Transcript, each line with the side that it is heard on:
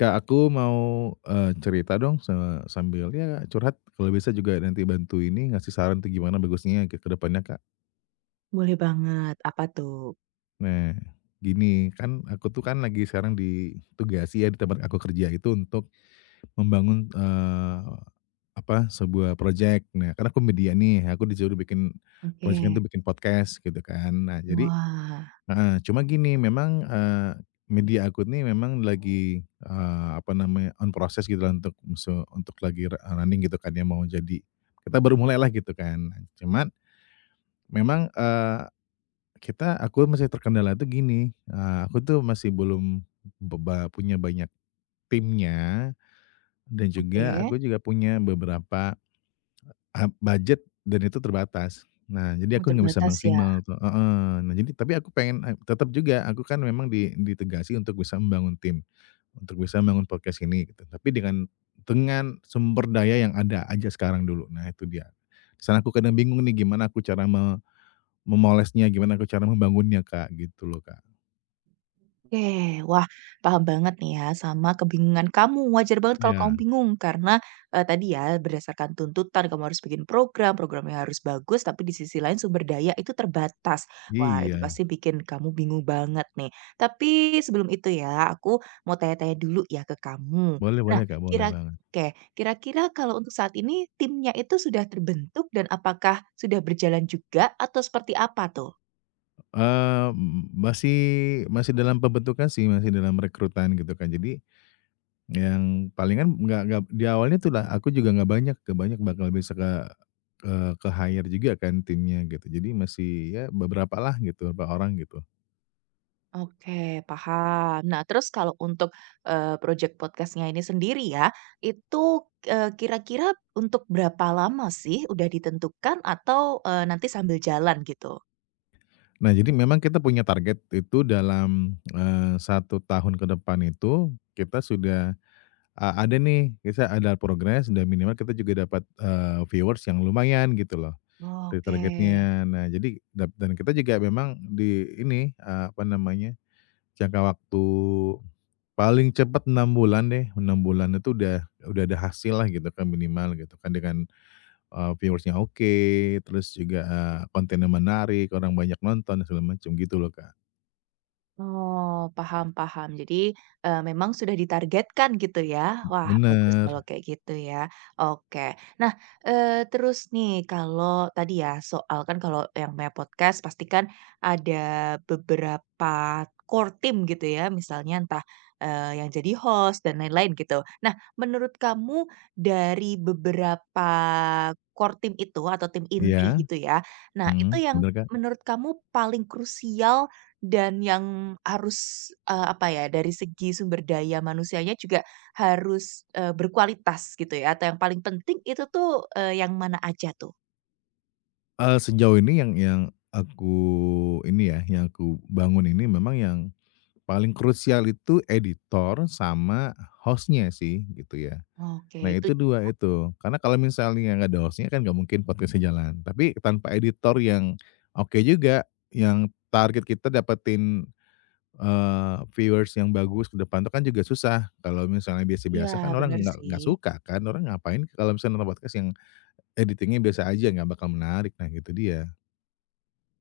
left: Kak, aku mau, cerita dong sambil ya curhat, kalau bisa juga nanti bantu ini ngasih saran tuh gimana bagusnya ke depannya, Kak.
right: Boleh banget, apa tuh?
left: Nah, gini, kan aku tuh kan lagi sekarang ditugasi ya di tempat aku kerja itu untuk membangun, apa, sebuah projek. Nah, karena aku media nih, aku disuruh bikin projeknya
right: Oke.
left: itu bikin podcast gitu kan. Nah, jadi,
right: Wah,
left: heeh, cuma gini memang, media aku nih memang lagi, apa namanya, on process gitulah untuk untuk lagi running gitu kan ya mau jadi kita baru mulailah gitu kan. Cuman memang, aku masih terkendala tuh gini, aku tuh masih belum punya banyak timnya dan juga
right: oke,
left: aku juga punya beberapa, ah, budget dan itu terbatas. Nah, jadi
right: oh
left: aku nggak bisa
right: terbatas ya?
left: maksimal tuh, heeh. Nah, jadi tapi aku pengen, tetap juga aku kan memang ditegasi untuk bisa membangun tim, untuk bisa membangun podcast ini gitu. Tapi dengan sumber daya yang ada aja sekarang dulu. Nah, itu dia. Di sana aku kadang bingung nih gimana aku cara memolesnya, gimana aku cara membangunnya, Kak, gitu loh, Kak.
right: Oke, wah paham banget nih ya sama kebingungan kamu. Wajar banget kalau kamu
left: Iya,
right: bingung karena tadi ya berdasarkan tuntutan kamu harus bikin program, programnya harus bagus, tapi di sisi lain sumber daya itu terbatas. Wah, itu
left: iya.
right: pasti bikin kamu bingung banget nih. Tapi sebelum itu ya, aku mau tanya-tanya dulu ya ke kamu.
left: Boleh,
right: Nah,
left: boleh, Kak, boleh
right: kira
left: banget.
right: Oke, kira-kira kalau untuk saat ini timnya itu sudah terbentuk dan apakah sudah berjalan juga atau seperti apa tuh?
left: M masih masih dalam pembentukan sih, masih dalam rekrutan gitu, Kak. Jadi, yang palingan nggak di awalnya tuh lah aku juga nggak banyak bakal bisa ke-hire juga kan timnya gitu. Jadi masih ya beberapa lah gitu, beberapa orang gitu.
right: Oke, paham. Nah, terus kalau untuk, project podcastnya ini sendiri ya, itu, kira-kira untuk berapa lama sih udah ditentukan atau, nanti sambil jalan gitu?
left: Nah, jadi memang kita punya target itu dalam, 1 tahun ke depan itu kita sudah ada nih, kita ada progres dan minimal kita juga dapat, viewers yang lumayan gitu loh dari
right: Oke.
left: targetnya. Nah, jadi dan kita juga memang di ini, apa namanya, jangka waktu. Paling cepat 6 bulan deh, 6 bulan itu udah ada hasil lah gitu kan minimal gitu kan dengan, views oke, terus juga, kontennya menarik, orang banyak nonton segala macam gitu loh, Kak.
right: Oh, paham paham. Jadi, memang sudah ditargetkan gitu ya? Wah, bagus
left: Bener,
right: kalau kayak gitu ya. Oke. Nah, terus nih kalau tadi ya soal kan kalau yang namanya podcast pasti kan ada beberapa core team gitu ya, misalnya entah, yang jadi host dan lain-lain gitu. Nah, menurut kamu dari beberapa core team itu atau tim inti
left: iya,
right: gitu ya, nah itu
left: mhm,
right: yang
left: bener, Kak.
right: menurut kamu paling krusial dan yang harus, apa ya, dari segi sumber daya manusianya juga harus, berkualitas gitu ya, atau yang paling penting itu tuh, yang mana aja tuh?
left: Sejauh ini yang aku ini ya, yang aku bangun ini memang yang paling krusial itu editor sama hostnya sih gitu ya.
right: Oke,
left: Nah,
right: itu
left: itu 2 itu, karena kalau misalnya nggak ada host-nya kan nggak mungkin podcastnya jalan, tapi tanpa editor yang oke juga, yang target kita dapetin, viewers yang bagus ke depan itu kan juga susah. Kalau misalnya
right: iya,
left: biasa-biasa kan orang
right: bener
left: nggak
right: sih.
left: nggak suka kan, orang ngapain kalau misalnya nonton podcast yang editing-nya biasa aja, nggak bakal menarik, nah itu dia.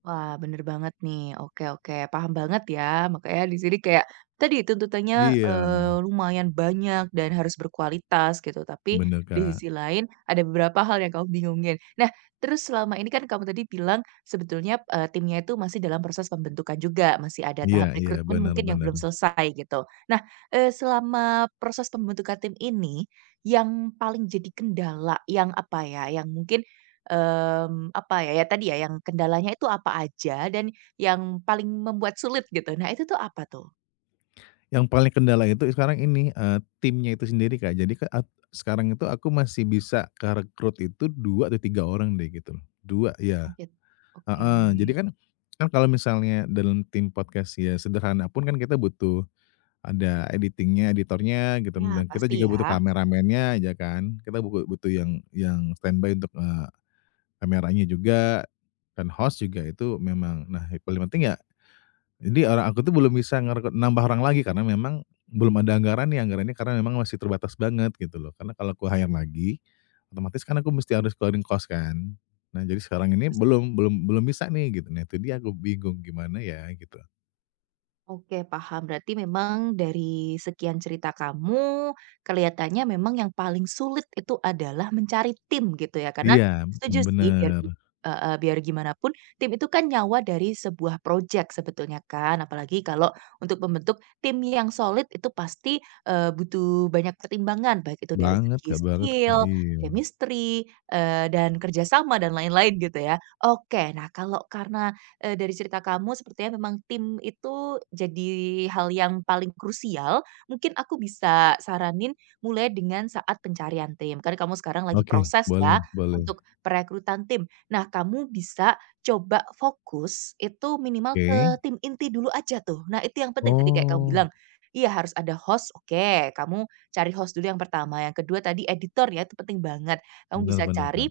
right: Wah, bener banget nih. Oke oke, paham banget ya. Makanya di sini kayak tadi tuntutannya,
left: Iya,
right: lumayan banyak dan harus berkualitas gitu. Tapi
left: bener
right: di
left: Kak,
right: sisi lain ada beberapa hal yang kamu bingungin. Nah, terus selama ini kan kamu tadi bilang sebetulnya, timnya itu masih dalam proses pembentukan juga, masih ada
left: iya,
right: tahap
left: iya,
right: rekrutmen
left: bener,
right: mungkin yang
left: bener.
right: belum selesai gitu. Nah, selama proses pembentukan tim ini, yang paling jadi kendala yang apa ya, yang mungkin Em, apa ya, ya tadi ya yang kendalanya itu apa aja dan yang paling membuat sulit gitu. Nah itu tuh apa tuh?
left: Yang paling kendala itu sekarang ini, timnya itu sendiri, Kak. Jadi ke at sekarang itu aku masih bisa kerekrut itu 2 atau 3 orang deh gitu loh. 2 ya,
right: Oke. Oke.
left: heeh. Jadi kan kan kalau misalnya dalam tim podcast ya sederhana pun kan kita butuh ada editing-nya, editornya gitu,
right: Ya
left: dan kita
right: pasti
left: juga butuh
right: ya,
left: kameramennya ya kan. Kita butuh yang standby untuk, kameranya juga, dan host juga itu memang nah yang paling penting ya jadi orang aku tuh belum bisa ngerekrut nambah orang lagi karena memang belum ada anggarannya karena memang masih terbatas banget gitu loh. Karena kalau aku hire lagi, otomatis kan aku mesti harus keluarin cost kan. Nah, jadi sekarang ini
right: pasti.
left: belum belum belum bisa nih gitu. Nah, itu dia aku bingung gimana ya gitu.
right: Oke, paham. Berarti memang dari sekian cerita kamu, kelihatannya memang yang paling sulit itu adalah mencari tim gitu ya. Karena
left: Iya,
right: setuju
left: mhm,
right: sih biar
left: bener.
right: gi heeh, biar gimana pun tim itu kan nyawa dari sebuah proyek sebetulnya kan. Apalagi kalau untuk membentuk tim yang solid itu pasti, butuh banyak pertimbangan, baik itu dari segi
left: Banget, Kak,
right: skill,
left: iya.
right: chemistry, dan kerjasama dan lain-lain gitu ya. Oke, nah kalau karena dari cerita kamu sepertinya memang tim itu jadi hal yang paling krusial. Mungkin aku bisa saranin mulai dengan saat pencarian tim, karena kamu sekarang lagi
left: Oke,
right: proses
left: boleh,
right: ya
left: boleh.
right: untuk perekrutan tim. Nah, kamu bisa coba fokus itu minimal ke
left: Oke.
right: tim inti dulu aja tuh. Nah, itu yang penting tadi kayak kamu bilang,
left: Oh,
right: iya harus ada host, oke, kamu cari host dulu yang pertama, yang kedua tadi editor ya, itu penting banget. Kamu
left: bener,
right: bisa
left: bener,
right: cari
left: Kak.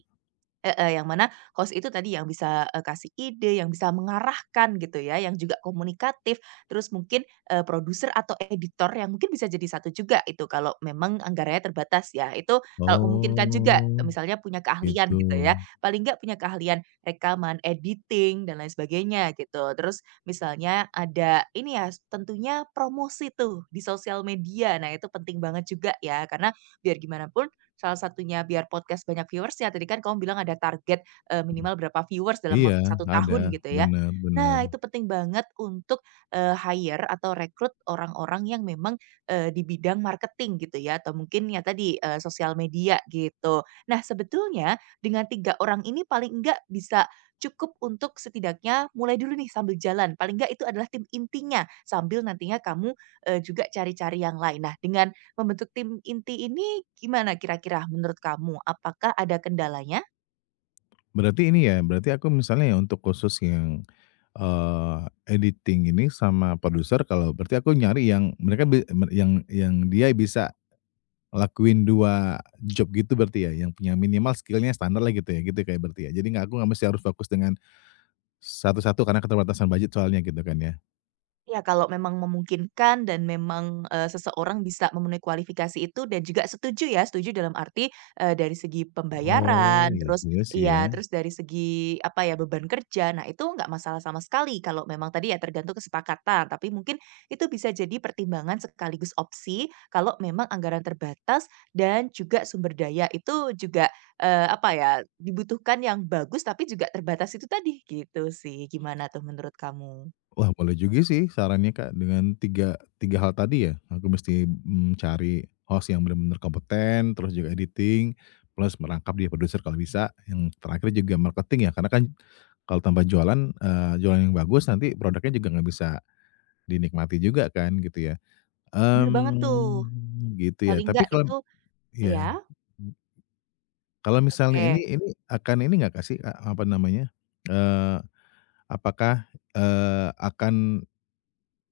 right: Heeh, yang mana host itu tadi yang bisa, kasih ide, yang bisa mengarahkan gitu ya, yang juga komunikatif, terus mungkin, produser atau editor yang mungkin bisa jadi satu juga itu kalau memang anggarannya terbatas ya. Itu kalau memungkinkan juga,
left: Oh,
right: misalnya punya
left: gitu.
right: keahlian gitu ya, paling nggak punya keahlian rekaman, editing, dan lain sebagainya gitu. Terus misalnya ada ini ya, tentunya promosi tuh di sosial media. Nah, itu penting banget juga ya, karena biar gimana pun salah satunya biar podcast banyak viewers ya tadi kan kamu bilang ada target, minimal berapa viewers dalam
left: Iya,
right: waktu satu
left: ada,
right: tahun gitu ya.
left: bener, bener.
right: Nah, itu penting banget untuk, hire atau rekrut orang-orang yang memang, di bidang marketing gitu ya, atau mungkin ya tadi, sosial media gitu. Nah, sebetulnya dengan 3 orang ini paling enggak bisa cukup untuk setidaknya mulai dulu nih sambil jalan, paling enggak itu adalah tim intinya, sambil nantinya kamu, juga cari-cari yang lain. Nah, dengan membentuk tim inti ini gimana kira-kira menurut kamu? Apakah ada kendalanya?
left: Berarti ini ya, berarti aku misalnya ya untuk khusus yang, eee, editing ini sama produser kalau berarti aku nyari yang mereka be mer yang dia bisa lakuin 2 job gitu berarti ya, yang punya minimal skillnya standar lah gitu ya, gitu kayak berarti ya? Jadi nggak aku nggak mesti harus fokus dengan satu-satu karena keterbatasan budget soalnya gitu kan ya?
right: Ya kalau memang memungkinkan dan memang, seseorang bisa memenuhi kualifikasi itu dan juga setuju ya, setuju dalam arti, dari segi
left: Oh,
right: pembayaran,
left: iya
right: terus
left: juga sih ya.
right: iya, terus dari segi, apa ya, beban kerja. Nah, itu nggak masalah sama sekali kalau memang tadi ya tergantung kesepakatan, tapi mungkin itu bisa jadi pertimbangan sekaligus opsi kalau memang anggaran terbatas dan juga sumber daya itu juga, apa ya, dibutuhkan yang bagus tapi juga terbatas itu tadi, gitu sih. Gimana tuh menurut kamu?
left: Wah, boleh juga sih sarannya, Kak, dengan tiga tiga hal tadi ya. Aku mesti, cari host yang benar-benar kompeten, terus juga editing, plus merangkap dia produser kalau bisa, yang terakhir juga marketing ya, karena kan kalau tanpa jualan, jualan yang bagus nanti produknya juga nggak bisa dinikmati juga kan gitu ya.
right: Bener banget tuh.
left: Gitu ya,
right: Paling
left: tapi
right: enggak
left: kalau
right: itu ya
left: ya kalau misalnya ini
right: oke,
left: ini akan ini nggak kasih apa namanya, eee, apakah, akan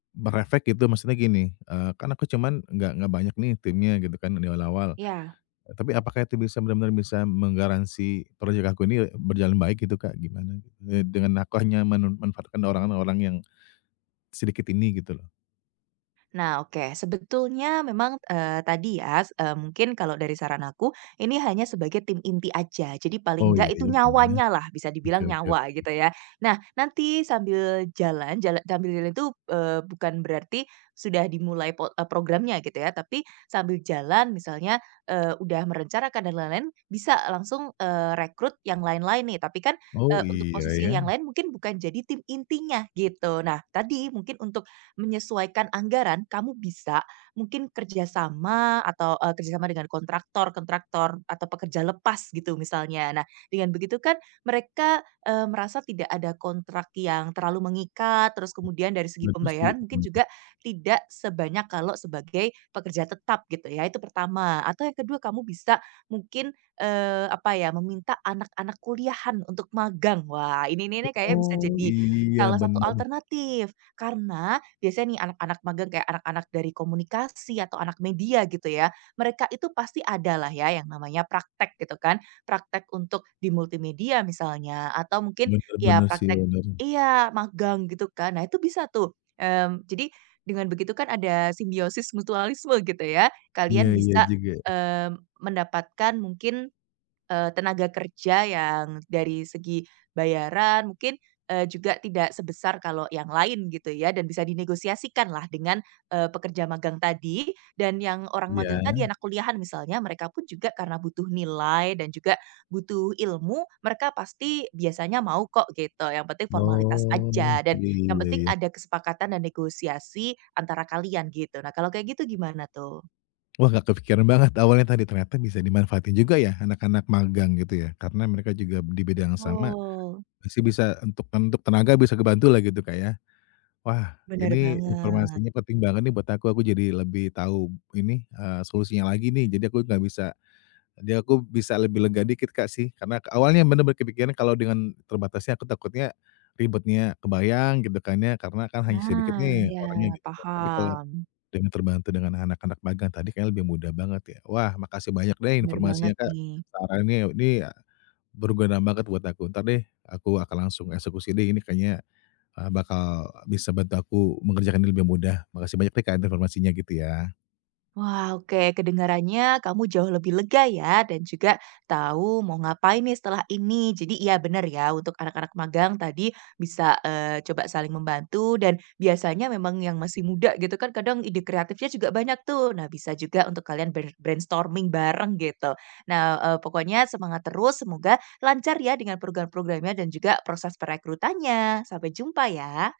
left: berefek gitu maksudnya gini, kan aku cuman nggak banyak nih timnya gitu kan di awal-awal,
right: iya.
left: tapi apakah itu bisa benar-benar bisa menggaransi project aku ini berjalan baik gitu, Kak? Gimana, gitu? Dengan aku hanya manfaatkan orang-orang yang sedikit ini gitu loh.
right: Nah, oke. Sebetulnya memang, eee, tadi ya, s eee, mungkin kalau dari saran aku, ini hanya sebagai tim inti aja. Jadi paling
left: Oh, iya
right: nggak itu
left: ya bener ya,
right: nyawanya lah, bisa
left: oke,
right: dibilang
left: oke.
right: nyawa gitu ya. Nah, nanti sambil jalan itu, bukan berarti sudah dimulai programnya gitu ya, tapi sambil jalan misalnya, udah merencanakan dan lain-lain, bisa langsung, rekrut yang lain-lain nih. Tapi kan,
left: Oh,
right: untuk
left: iya
right: posisi
left: ya,
right: yang lain mungkin bukan jadi tim intinya gitu. Nah, tadi mungkin untuk menyesuaikan anggaran, kamu bisa mungkin kerjasama atau, kerjasama dengan kontraktor kontraktor atau pekerja lepas gitu misalnya. Nah, dengan begitu kan mereka, merasa tidak ada kontrak yang terlalu mengikat, terus kemudian dari segi
left: bener sih,
right: pembayaran mungkin
left: mmm,
right: juga tidak sebanyak kalau sebagai pekerja tetap gitu ya, itu pertama. Atau yang kedua kamu bisa mungkin, apa ya, meminta anak-anak kuliahan untuk magang. Wah, ini nih kayaknya bisa
left: oh,
right: jadi
left: iya
right: salah satu
left: bener,
right: alternatif, karena biasanya nih anak-anak magang kayak anak-anak dari komunikasi atau anak media gitu ya, mereka itu pasti adalah ya yang namanya praktek gitu kan. Praktek untuk di multimedia misalnya atau mungkin
left: bener,
right: ya
left: bener sih
right: praktek
left: bener,
right: iya, magang gitu kan. Nah itu bisa tuh, mmm, jadi dengan begitu kan ada simbiosis mutualisme gitu ya.
left: iya,
right: Kalian
left: iya
right: bisa,
left: juga,
right: mmm, mendapatkan mungkin Eee, tenaga kerja yang dari segi bayaran mungkin, juga tidak sebesar kalau yang lain gitu ya dan bisa dinegosiasikan lah dengan, pekerja magang tadi dan yang orang
left: iya,
right: magang tadi anak kuliahan misalnya mereka pun juga karena butuh nilai dan juga butuh ilmu mereka pasti biasanya mau kok gitu yang penting formalitas
left: oh,
right: aja dan yang
left: iya,
right: penting
left: iya.
right: ada kesepakatan dan negosiasi antara kalian gitu nah kalau kayak gitu gimana tuh?
left: Wah, nggak kepikiran banget awalnya tadi, ternyata bisa dimanfaatin juga ya anak-anak magang gitu ya, karena mereka juga di bidang yang sama,
right: Betul.
left: pasti bisa untuk tenaga bisa kebantu lah gitu, Kak, ya. Wah,
right: Bener
left: ini
right: banget.
left: informasinya penting banget nih buat aku jadi lebih tahu ini, solusinya lagi nih, jadi aku nggak bisa jadi aku bisa lebih lega dikit, Kak, sih, karena awalnya bener-bener kepikiran kalau dengan terbatasnya aku takutnya ribetnya kebayang gitu kan ya, karena kan hanya sedikit
right: Nah,
left: nih
right: ya
left: orangnya gitu kan, tapi kalau
right: paham.
left: dengan terbantu dengan anak-anak magang tadi kayaknya lebih mudah banget ya. Wah, makasih banyak deh
right: Bener
left: informasinya
right: banget
left: Kak,
right: nih.
left: sarannya ini ya, berguna banget buat aku. Ntar deh aku akan langsung eksekusi deh ini kayaknya, bakal bisa bantu aku mengerjakan ini lebih mudah. Makasih banyak deh Kak informasinya gitu ya.
right: Wah, oke. Kedengarannya kamu jauh lebih lega ya, dan juga tahu mau ngapain nih setelah ini. Jadi iya bener ya, untuk anak-anak magang tadi bisa coba saling membantu, dan biasanya memang yang masih muda gitu kan, kadang ide kreatifnya juga banyak tuh. Nah, bisa juga untuk kalian brainstorming bareng gitu. Nah, pokoknya semangat terus, semoga lancar ya dengan program-programnya dan juga proses perekrutannya. Sampai jumpa ya.